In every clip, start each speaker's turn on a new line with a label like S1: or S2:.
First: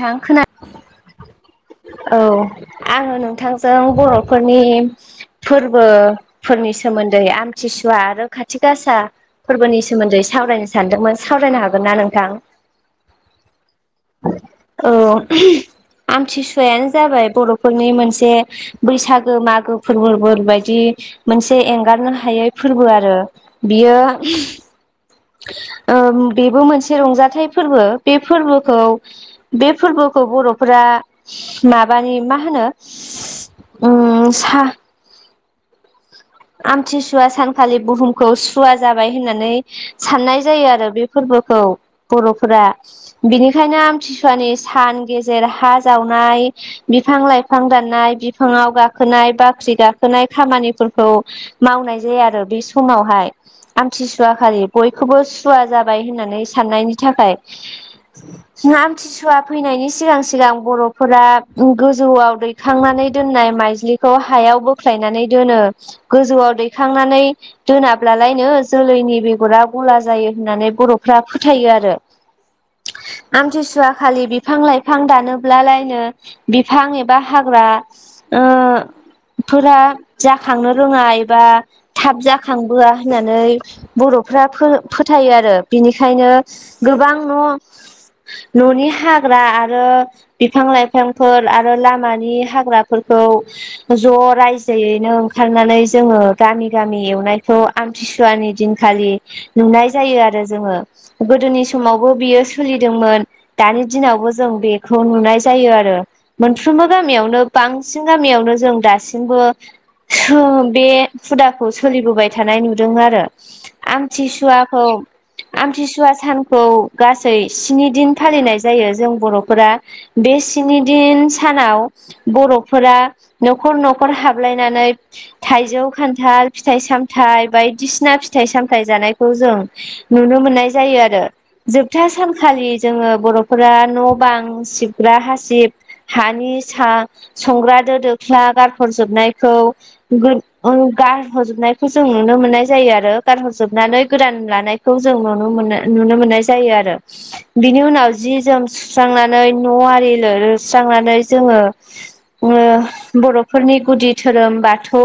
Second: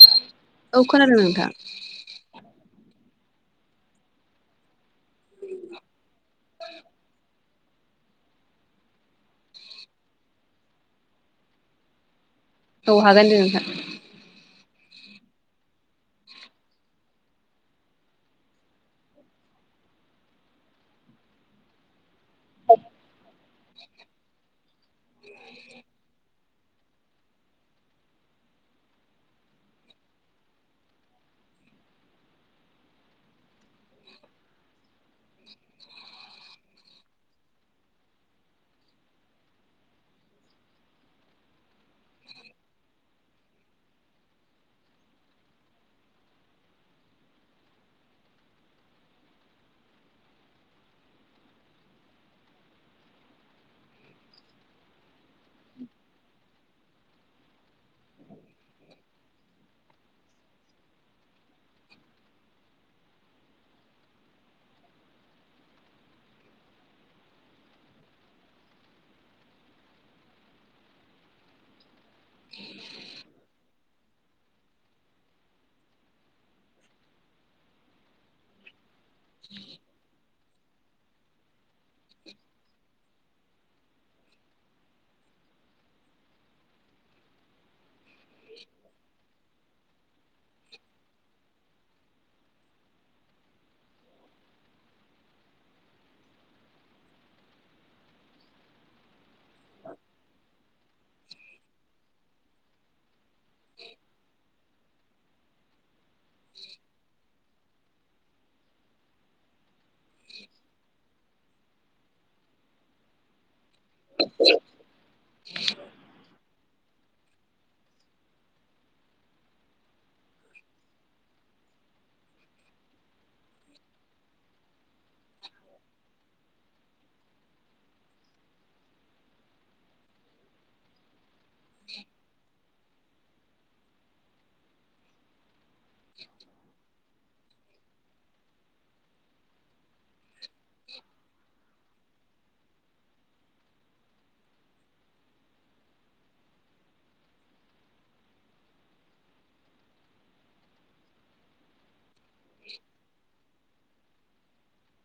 S1: थां खोना
S2: औ खोनादों नोंथां
S1: औ आङो नोंथांजों बर'फोरनि फोरबो फोरनि सोमोन्दै आमथिसुवा आरो खाथि गासा फोरबोनि सोमोन्दै सावरायनो सानदोंमोन सावरायनो हागोन ना नोंथां?
S2: औ हागोन दे नोंथां
S1: औ आमथिसुवायानो जाबाय बर'फोरनि मोनसे बैसागो मागो फोरबोफोर बायदि मोनसे एंगारनो हा हायै फोरबोआरो बियो ओम बेबो मोनसे रंजाथाइ फोरबो बे फोरबोखौ बे फोरबोखौ बर'फोरा माबानि मा होनो ओम सा आमथिसुवा सानखालि बुहुमखौ सुवा जाबाय होननानै साननाय जायो आरो बे फोरबोखौ बर'फोरा बिनिखायनो आमथिसुवानि सान गेजेर हा जावनाय बिफां लाइफां दाननाय बिफाङाव गाखोनाय बाख्रि गाखोनाय खामानिफोरखौ मावनाय जाया आरो बे समावहाय आमथिसुवाखालि बयखौबो सुवा जाबाय होननानै साननायनि थाखाय ना आमथि सुवा फैनायनि सिगां सिगां बर'फोरा गोजौआव दैखांनानै दोननाय माइज्लि खौ हायाव बोख्लायनानै दोनो गोजौआव दैखांनानै दोनाब्लालायनो जोलैनि बेगरा गला जायो होननानै बर'फ्रा फोथायो आरो आमथिसुवा खालि बिफां लाइफां दानोब्लालायनो बिफां एबा हाग्रा ओ फोरा जाखांनो रोङा एबा थाब जाखांबोआ होननानै बर'फ्रा फो-फोथायो आरो बिनिखायनो गोबां न' न'नि हाग्रा आरो बिफां लाइफांफोर आरो लामानि हा ग्राफोरखौ ज' रायजोयैनो ओं ओंखारनानै जोङो गामि गामि एवनायखौ आमथिसुवानि दिनखालि नुनाय जायो आरो जोङो गोदोनि समावबो बियो सोलिदोंमोन दानि दिनावबो जों बेखौ नुनाय जायो आरो मोनफ्रोमबो गामियावनो बांसिन गामियावनो जों दासिमबो थोम बे हुदाखौ सोलिबोबाय थानाय नुदोंआरो आमथिसुवाखौ आमथिसुवा सान खौ गासै स्नि दिन फालिनाय जायो जों बर'फोरा बे सिनि दिन सानाव बर'फोरा न'खर न'खर हाबलायनानै थाइजौ, खान्थाल, फिथाइ सामथाइ बायदिसिना फिथाइ सामथाइ जानायखौ जों नुनो मोननाय जायो आरो जोबथा सानखालि जोङो बर'फोरा न' बां सिबग्रा हासिब हानि सा संग्रा दो दोख्ला गारहरजोबनायखौ गोन ओ गारहरजोबनाय जों नुनो मोननाय जायो आरो गारहरजोबनानै गोदान लानायखौ जों नुनो मोनो नुनो मोननाय जायो आरो। बिनि उनाव जि जोम सुस्रांनानै न' आरि लेरस्रांनानै जोङो ओ बर'फोरनि गुदि धोरोम बाथ खौ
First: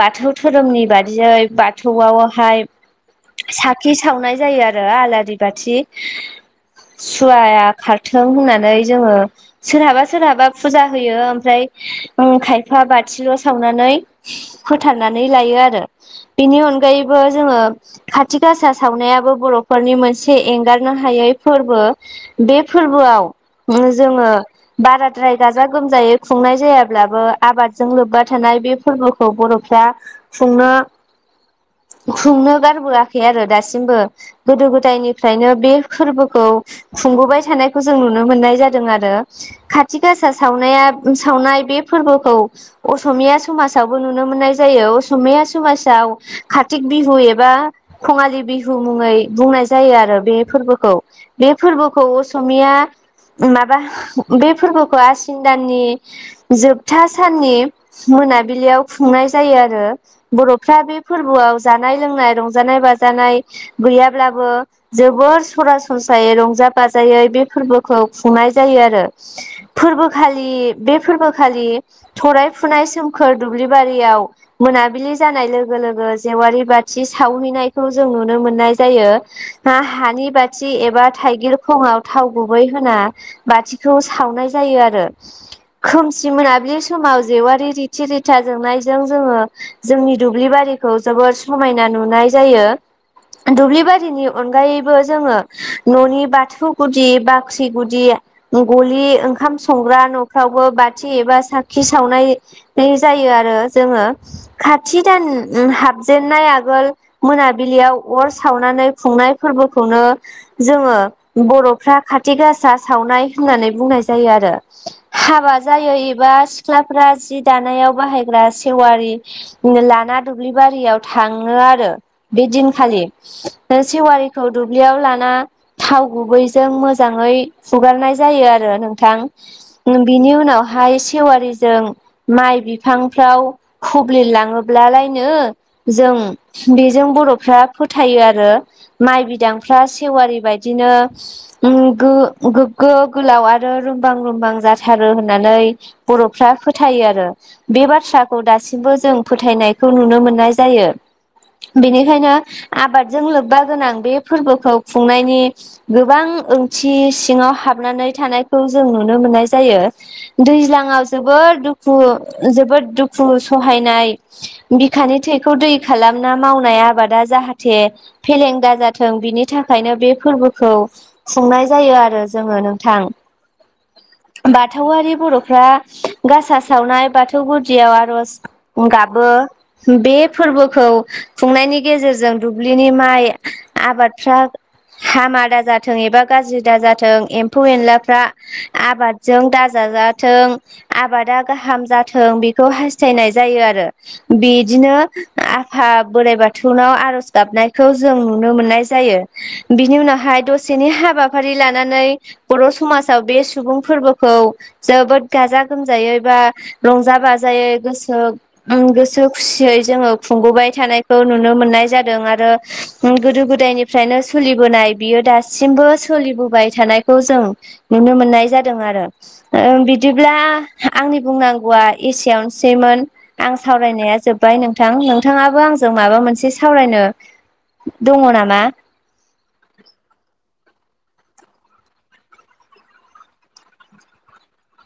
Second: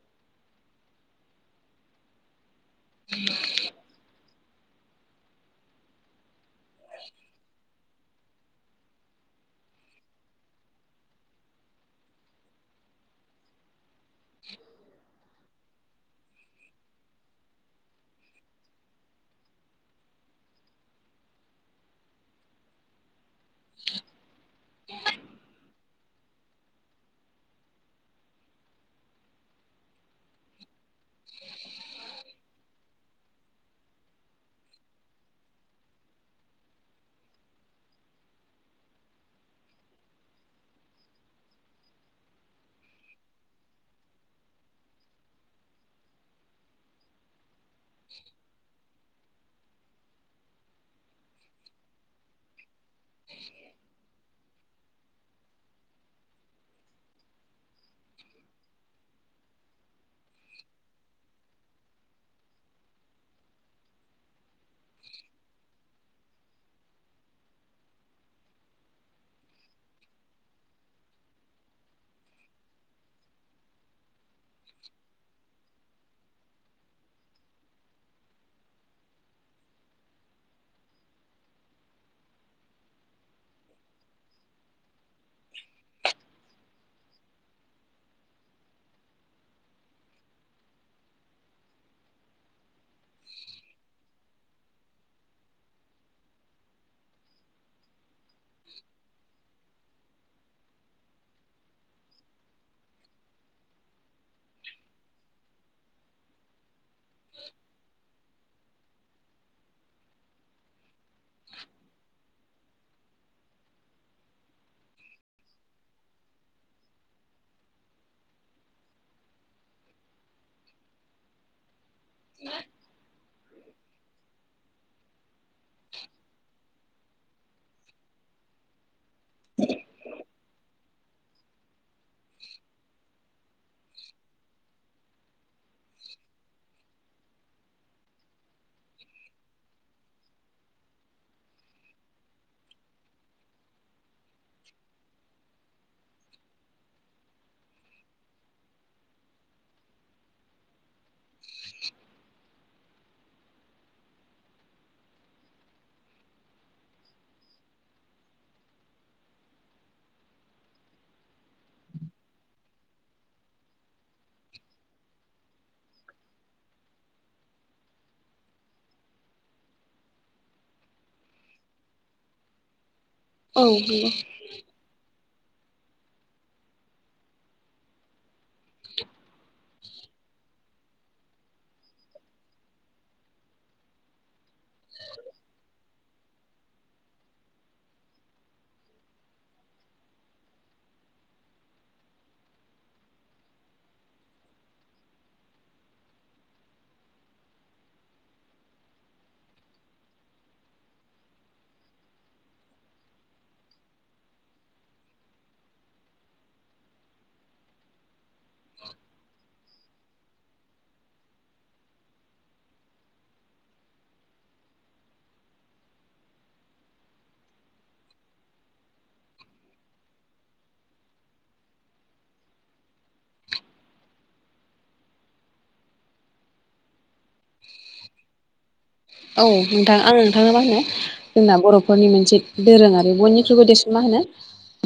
S1: बाथौ धोरोमनि बादियै बाथौआवहाय
S2: [inaudible]
S1: साखि सावनाय जायो आरो आलारि बाथि सुवाया खार थों होननानै जोङो सोरहाबा सोरहाबा फुजा होयो ओमफ्राय उम खायफा बाथिल' सावनानै फोथारनानै लायो आरो बिनि अनगायैबो जोङो खाथि गासा सावनायाबो बर'फोरनि मोनसे एंगारनो हायै फोरबो। बे फोरबोआव जोङो बाराद्राय गाजा गोमजायै खुंनाय जायाब्लाबो आबादजों लोब्बा थानाय बे फोरबोखौ बर'फ्रा खुंनो खुंनो गारबोआखै आरो दासिमबो। गोदो गोदायनिफ्रायनिनो [unintelligible] खुंबोबाय थानायखौ जों नुनो मोननाय जादों आरो। खाथि गासा सावनाया सावनाय बे फोरबोखौ असमिया समाजावबो नुनो मोननाय जायो असमिया समाजाव कारतिक बिहु एबा खङालि बिहु मुङै बुंनाय जायो आरो बे फोरबोखौ बे फोरबोखौ असमिया माबा बे फोरबोखौ आसिन दाननि जोबथा साननि मोनाबिलियाव खुंनाय जायो आरो। बर'फ्रा बे फोरबोआव जानाय लोंनाय रंजानाय बाजानाय गैयाब्लाबो जोबोर सरासनस्रायै रंजा बाजायै बे फोरबोखौ खुंनाय जायो आरो। फोरबो खालि बे फोरबोखालि थराय फुनाय सोमखोर दुब्लि बारियाव। मोनाबिलि जानाय लोगो लोगो जेवारि बाथि सावहैनायखौ जों नुनो मोननाय जायो। हा हानि बाथि एबा थाइगिर खङाव थाव गुबै होना बाथिखौ सावनाय जायो आरो खोमसि मोनाबिलि समाव जेवारि सिरिथा जोंनायजों जोङो जोंनि दुब्लि बारिखौ जोबोद समायना नुनाय जायो दुब्लिबारिनि अनगायैबो जोङो न'नि बाथौ गुदि बाख्रि गुदि गलि ओंखाम संग्रा न'फ्रावबो बाथि एबा साखि सावनाय जायो आरो जोङो खाथि दान हाबजेनन्नाय आगोल मोनाबिलियाव अर सावनानै खुंनाय फोरबोखौनो जोङो बर'फ्रा खाथि गासा सावनाय होननानै बुंनाय जायो आरो हाबा जायो एबा सिख्लाफ्रा जि जानायाव बाहायग्रा सेवारि लाना दुब्लि बारियाव थाङो आरो। बे दिनखालि सेवारिखौ दु ब्लियाव लाना थाव गुबैजों मोजाङै हुगारनाय जायो आरो नोंथां। बिनि उनावहाय सेवारिजों माइ बिफांफ्राव खुब्लिलाङोब्लालायनो जों बेजों बर'फ्रा फोथायो आरो। माइ बिदांफ्रा सेवारि बायदिनो उम गोगो गोलाव आरो रुमबां रुमबां जाथारो होननानै बर'फ्रा फोथ फोथायो आरो बे बाथ्राखौ दासिमबो जों फोथायनायखौ नुनो मोननाय जायो। बेनिखायनो आबादजों लोब्बा गोनां बे फोरबोखौ खुंनायनि गोबां ओंथि सिङाव हाबनानै थानायखौ जों नुनो मोननाय जायो दैज्लांआव जोबोद दुखु जोबोद दुखु सहायनाय बिखानि थैखौ दै खालामना मावनाय आबादा जाहाथे फेलें दाजाथों बिनि थाखायनो बे फोरबोखौ खुंनाय जायो आरो जोङो नोंथां
S2: औ
S1: बाथौआरि बर'फ्रा गासा सावनाय बाथौ गुदियाव आर'ज गाबो बे फोरबोखौ खुंनायनि गेजेरजों दुब्लिनि माइ आबादफ्रा हाम आदा जा थों एबा गाज्रि दाजाथों एम्फौ एनलाफ्रा आबादजों दा जाजाथों आबादा गाहाम जाथों बेखौ हास्थायनाय जायो आरो। बिदिनो आफा बोराइ बाथौनाव आर'ज गाबनायखौ जों नुनो मोननाय जायो। बिनि उनावहाय दसेनि हाबाफारि लानानै बर' समाजाव बे सुबुं फोरबोखौ जोबोद गाजा गोमजायै बा रंजा बाजायोै गोसो ओम गोसो खुसियै जोङो खुंबोबाय थानायखौ नुनो मोननाय जादों आरो गोदो गोदायनिफ्रायनो सोलिबोनाय बियो दासिमबो सोलिबोबाय थानायखौ जों नुनो मोननाय जादों आरो बिदिब्ला आंनि बुंनांगौआ एसेयावनोसैमोन आं सावरायनाया जोब्बाय नोंथां नोंथाङाबो आंजों माबा मोनसे सावरायनो दङ नामा?
S2: औ नोंथां आं नोंथाङा मा होनो जोंना बर'फोरनि मोनसे दोरोङारि बयनिख्रुबो देरसन मा होनो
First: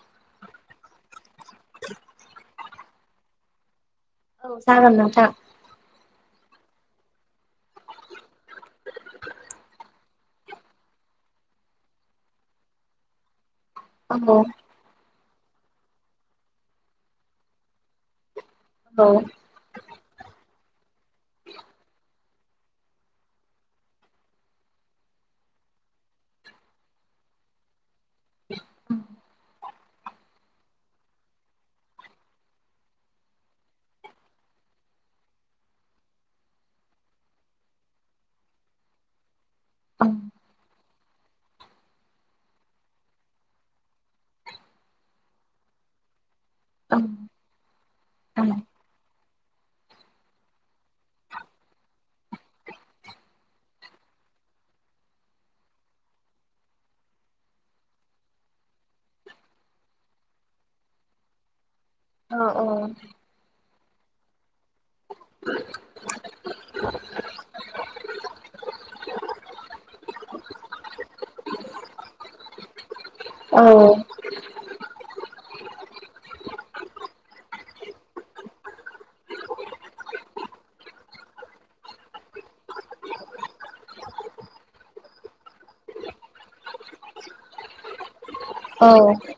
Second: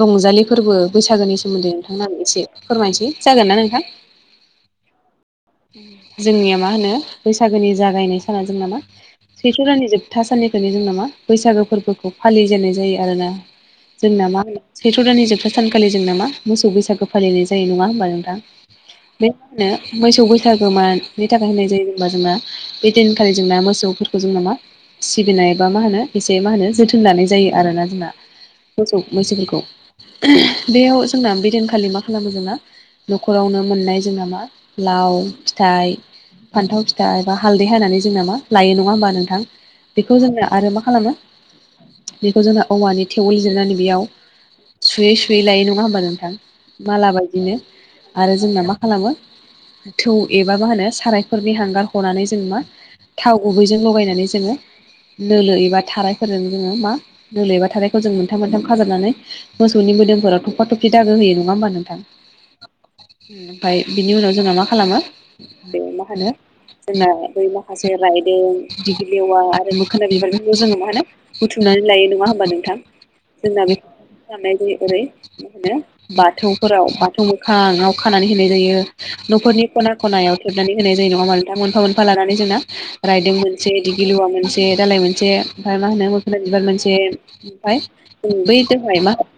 S2: रंजालि फोरबो बैसागोनि सोमोन्दै नोंथांनाबो एसे फोरमायनोसै जागोन ना नोंथां?
S1: औ जागोन नोंथां
S2: जोंनिया मा होनो बैसागोनि जागायनाय साना जोंना मा सैथ्र दाननि जोबथा साननिखालि जोंना मा बैसागो फोरबोखौ फालिजेननाय जायो आरोना जोंना
S1: औ
S2: मा होनो सैथ्र' दाननि जोबथा सानखालि जोंना मा मोसौ बैसागु फालिनाय जायो नङा होमबा नोंथां
S1: औ
S2: बेनो मोसौ बै सागोमा नि थाखाय होननाय जायो जेनेबा जोंना बे दिन खालि जोंना मोसौफोरखौ जों नामा सिबिनाय बा मा होनो एसे मा होनो जोथोन लानाय जायो आरोना जोंना मोसौ बैसागखौ बेयाव जोंना बिदनखालि मा खालामो जोंना न'खरावनो मोननाय जोंना मा लाव फिथाइ फान्थाव फिथाइ बा हालदै हानानै जों नामा लायो नङा होमबा नोंथां बेखौ जोङो आरो मा खालामो बेखौ जोंना औवानि थेव लिरनानै बेयाव सुयै सुयै लायै नङा होमबा नोंथां
S1: औ
S2: माला बायदिनो आरो
S1: औ
S2: जोंना मा खालामो थौ एबा मा होनो सारायफोरनि हांगार हनानै जों मा थाव गुबैजों लगायनानै जोङो नोलो एबा थाराइफोरजों जोङो मा दोलो एबा थाराइखौ जों मोनथाम मोनथाम खाजोबनानै मोसौनि मोदोमफोराव थफा थफि दागो होयो नङा होमबा नोंथां
S1: अ औ
S2: फाय बिनि उनाव जोंना मा खालामो बे मा होनो जोंना बै माखासे रायदों दिग्लिलेवा आरो मोखोन बिबार जोंङो मा होना बुथुमनानै लायो नङा होमबा नोंथां
S1: औ
S2: खामनाय जायो ओरै मा होनो बाथौफोराव बाथौ मोखाङाव खानानै होनाय जायो न'फोरनि खना खनायाव थोबनानै होनाय जायो नङा मोन नोंथां मोनफा मोनफा लानानै जोंना रायदों मोनसे दिगि लुवा मोनसे दालाय मोनसे ओमफाय मा होनो मखोन बिबार मोनसे ओमफाय जों बै दहाय मा होन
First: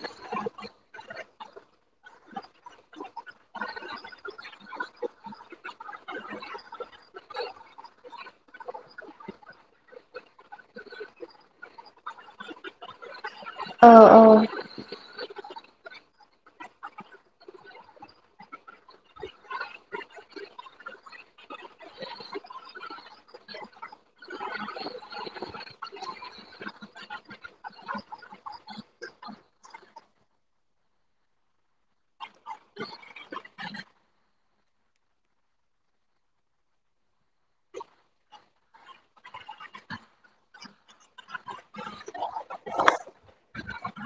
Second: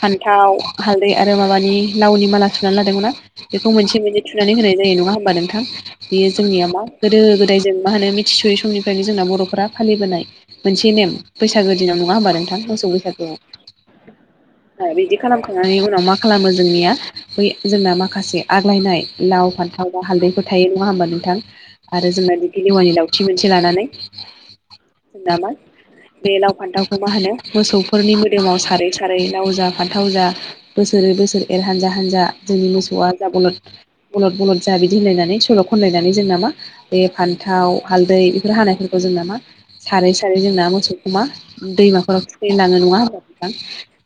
S2: फान्थाव हालदै आरो माबानि लावनि माला सुनानै लादोंमोन ना बेखौ मोनसे मोननै थुनानै होनाय जायो नङा होमबा नोंथां? बियो जोंनिया मा गोदो गोदाय जों मा होनो मिथिस'यै समनिफ्रायनो जोंना बर'फोरा फालिबोनाय मोनसे नेम बैसागो दिनाव नङा होनोमबा नोंथां मोसौ बैसागोआव
S1: औ औ
S2: बिदि खालामखांनायनि उनाव मा खालामो जोंनिया बै जोंना माखासे आग्लायनाय लाव फान्थ थाव बा हालदैफोर थायो नङा होमबा नोंथां आरो जोंना बिदिलेवानि लावथि मोनसे लानानै नामान बे लाव फान्थावखौ मा होनो मोसौफोरनि मोदोमाव सारै सारै लाव जा फान्थाव जा बोसोरै बोसोर एर हानजा हानजा जोंनि मोसौआ जालद बलद बलद जा बिदि होनलायनानै सल' खनलायनानै जोंना मा बे फान्थाव हालदै बेफोर हानायफोरखौ जोंना मा सारै सारै जोंना मोसौखौमा दैमाफोराव खिथायनो लाङो नङा होनबा नोंथां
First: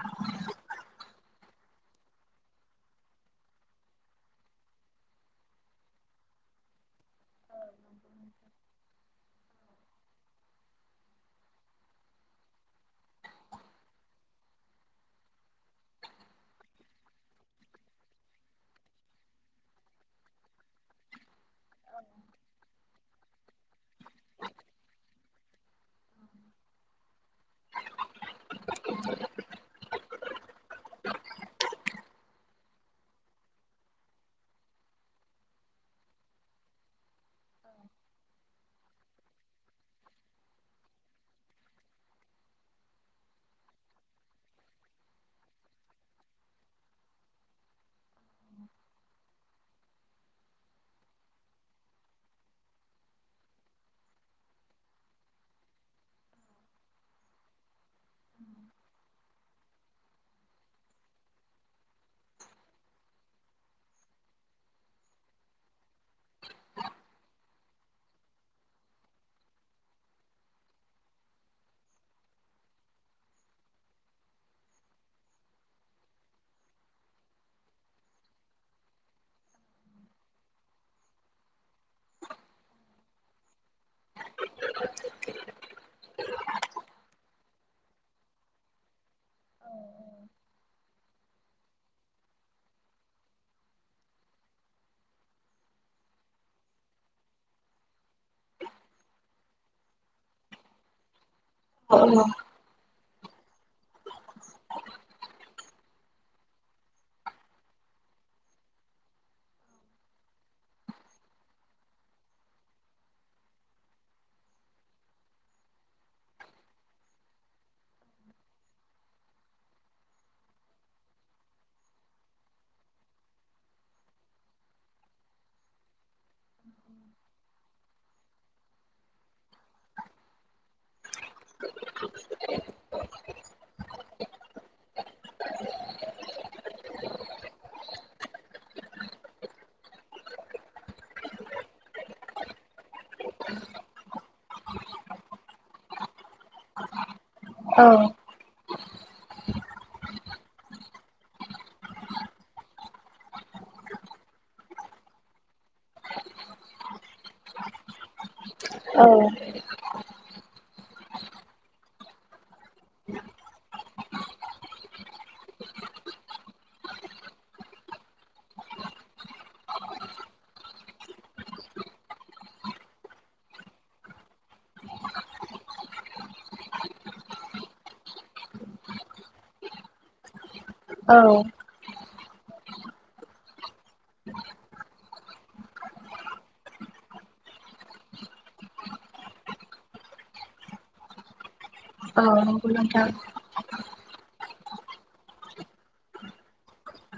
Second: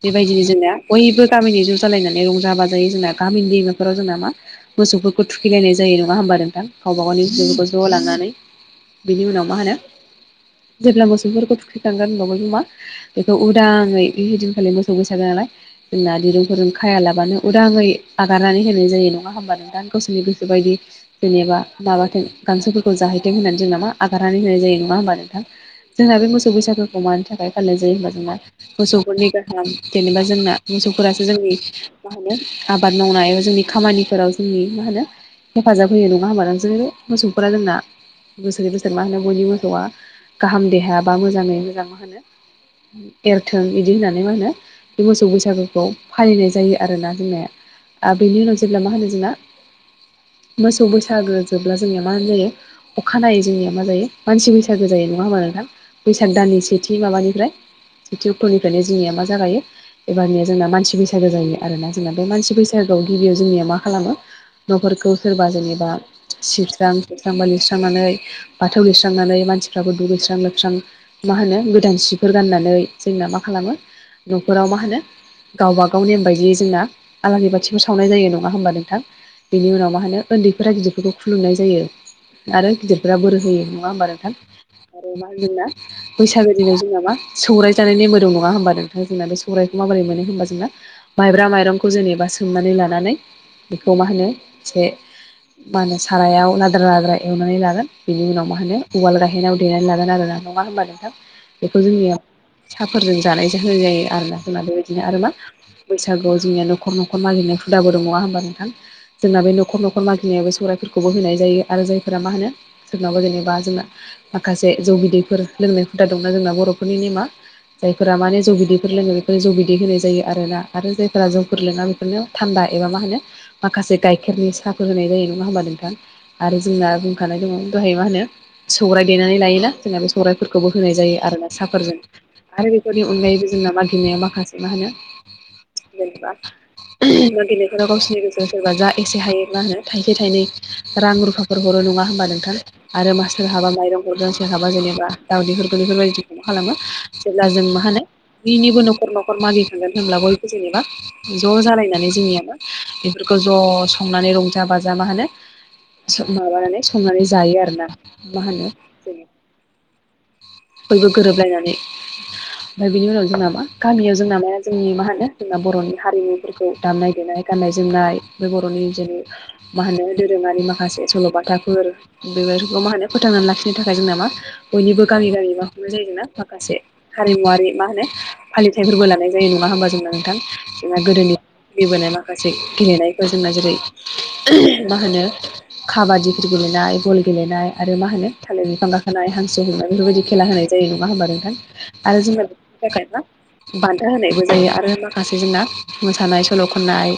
S2: बेबायदिनो जोंना बयबो गामिनि ज' जालायनानै रंजा बाजायो जोंना गामिनि दैमाफोराव जोंना मा मोसौफोरखौ थुखैलायनाय जायो नङा होमबा नोंथां गावबा गावनि मोसौफोरखौ ज' लांनानै बिनि उनाव मा होनो जेब्ला मोसौफोरखौ थुखैखांगोन होनबा बयबो मा बेखौ उदाङै ऐदिनखालि मोसौ बैसागो नालाय। जोंना दिरुंफोरजों खायालाबानो उदाङै आगारनानै होनाय जायो नङा होमबा नोंथां? गावसोरनि गोसोबायदि जेनेबा माबाथों गांसोफोरखौ जाहैथों होननानै जों नामा आगारनानै होनाय जायो नङा होमबा नोंथां? जोंहा बे मोसौ बैसागोखौ मानि थाखाय फालिनाय जायो होनबा जोंहा मोसौफोरनि गाहाम जेनेबा जोंना मोसौफोरासो जोंनि मा होनो आबाद मावनाय एबा जोंनि खामानिफोराव जोंनि मा होनो हेफाजाब होयो नङा होमबा [unintelligible] मोसौफोरा जोंना बोसोरै बोसोर मा होनो बयनि मोसौआ गाहाम देहायाबा मोजाङै मोजां मा होनो एरथों बिदि होननानै मा होनो बे मोसौ बैसागुखौ फालिनाय जायो आरोना जोंनाया बेनि उनाव जेब्ला मा होनो जोंना
S1: [inaudible]
S2: मोसौ बैसागो जोबब्ला जोंनिया मा होनजायो अखाानायै जोंनिया मा जायो मानसि बैसागो जायो नङा होमबा नोंथां? बैसाग दाननि सेथि माबानिफ्राय सेथि अक्ट'निफ्रायनो जोंनिया मा जागायो एबारनिया जोंना मानसि बैसागो जायो आरोना जोंना बे मानसि बैसागोआव गिबियाव जोंनिया मा खालामो न'फोरखौ सोरबा जेनेबा सिबस्रां सिुस्रांबा लिरस्रांनानै बाथौ लिरस्रांनानै मानसिफ्राबो दुगैस्रां लोबस्रां मा होनो गोदान सिफोर गाननानै जोंना मा खालामो न'खराव मा होनो गावबाागाव नेम बायदियै जोंना आलारि बाथिबो सावनाय जायो नङा होमबा नोंथां? बिनि उनाव मा होनो उन्दैफोरा गिदिरफोरखौ खुलुमनाय जायो। आरो गिदिरफ्रा बोरै होयो नङा होनबा नोंथां? आरो मा होनदों ना बैसागो दिनाव जोंना मा सौराय जानाय नेमबो दं नङा होनबा नों जोंना बे सौराइखौ माबोरै मोनो होनबा जोंना माइब्रा माइरंखौ जेनेबा सोमनानै लानानै बेखौ मा होनो एसे मा होनो सारायाव लाद्रा लाद्रा एवनानै लागोन बेनि उनाव मा होनो उवाल गायहैनायाव देनानै लागोन आरो ना नङा होनबा नोंथां बेखौ जोंनियाव साहाफोरजों जानायजों होनाय जायो आरोना होननानै बेबायदिनो आरो मा बैसागु जोंनिया न'खर न'खर नागिरनाय हुदाबो नङा होनबा नोंथां? जोंना बे न'खर न'खर मागिनायाव बे सौराइफोरखौबो होनाय जायो आरो जायफोरा मा होनो सोरनावबा जेनेबा जोंना माखासे जौ बिदैफोर लोंनाय हुदा दंना जोंना बर'फोरनि नेमा जायफोरा माने जौ बिदैफोर लोङो बेफोरनो जौ बिदै होनाय जायो आरोना आरो जायफोरा जौफोर लोङा बेफोरनो थान्दा एबा मा होनो माखासे गाइखेरनि साफोर होनाय जायो नङा होनबा नोंथां? आरो जोंना बुंखानाय दङ दहाय मा होनो सौराइ देनानै लायोना जोंआ बे सौराइफोरखौबो होनाय जायो। आरो ना साफोरजों आरो बेफोरनि अनगायैबो जोंना मागिनाया माखासे मा होनो जेनेबा मा गेलनायफोराव गावसोरनि गोेजेराव सोरबा जा जेसे हायो मा होनो थाइसे थाइनै रां रुफाफोर हरो नङा होनबा नोंथां? आरो मा सोरहाबा माइरं हरगोन सोरहाबा जेनेबा दावदैफोरखौ बेफोरबायदिखौ खालामो। जेब्ला जों मा
S1: औ
S2: होनो बिनिबो न'खर न'खर मानिखागोन होमब्ला बयबो जेनेबा ज' जालायनानै जोंनियाबो बेफोरखौ ज' संनानै रंजा बाजा मा होनो माबानानै संनानै जायो आरोना। मा होनो ज' बयबो गोरोबलायनानै ओमफ्राय बिनि उनाव जोंना मा गामियाव जोंना मा जोंनि मा होनो जोंना बर'नि हारिमुफोरखौ दामनाय देनाय गाननाय जोमनाय बे बर'नि जेरै मा होनो दोरोङारि माखासे सल'बाथाफोर बेफोरखौ मा होनो फोथांनानै लाखिनो थाखाय जोंना मा बयनिबो गामि गामि मा खालामनाय जायो जोंना माखासे हारिमुवारि मा होनो फालिथायफोरबो लानाय जायो नङा होनबा जोंना नोंथां? जोंङा गोदोनि
S1: औ
S2: फालिबोनाय माखासे गेलेनाय जोंना जेरै मा होनो काबादिफोर गेलेनाय बल गेलेनाय आरो मा होनो थालिर बिफां गाखोनाय हांसो हमनाय बेफोरबायदि खेला होनाय जायो नङा होमबा नोंथां आरो जोंना
S1: नंगौ
S2: बेनि थाखाइ
S1: नोंथां
S2: मा बान्था होनायबो जायो आरो माखासे जोंना मोसानाय सल' खननाय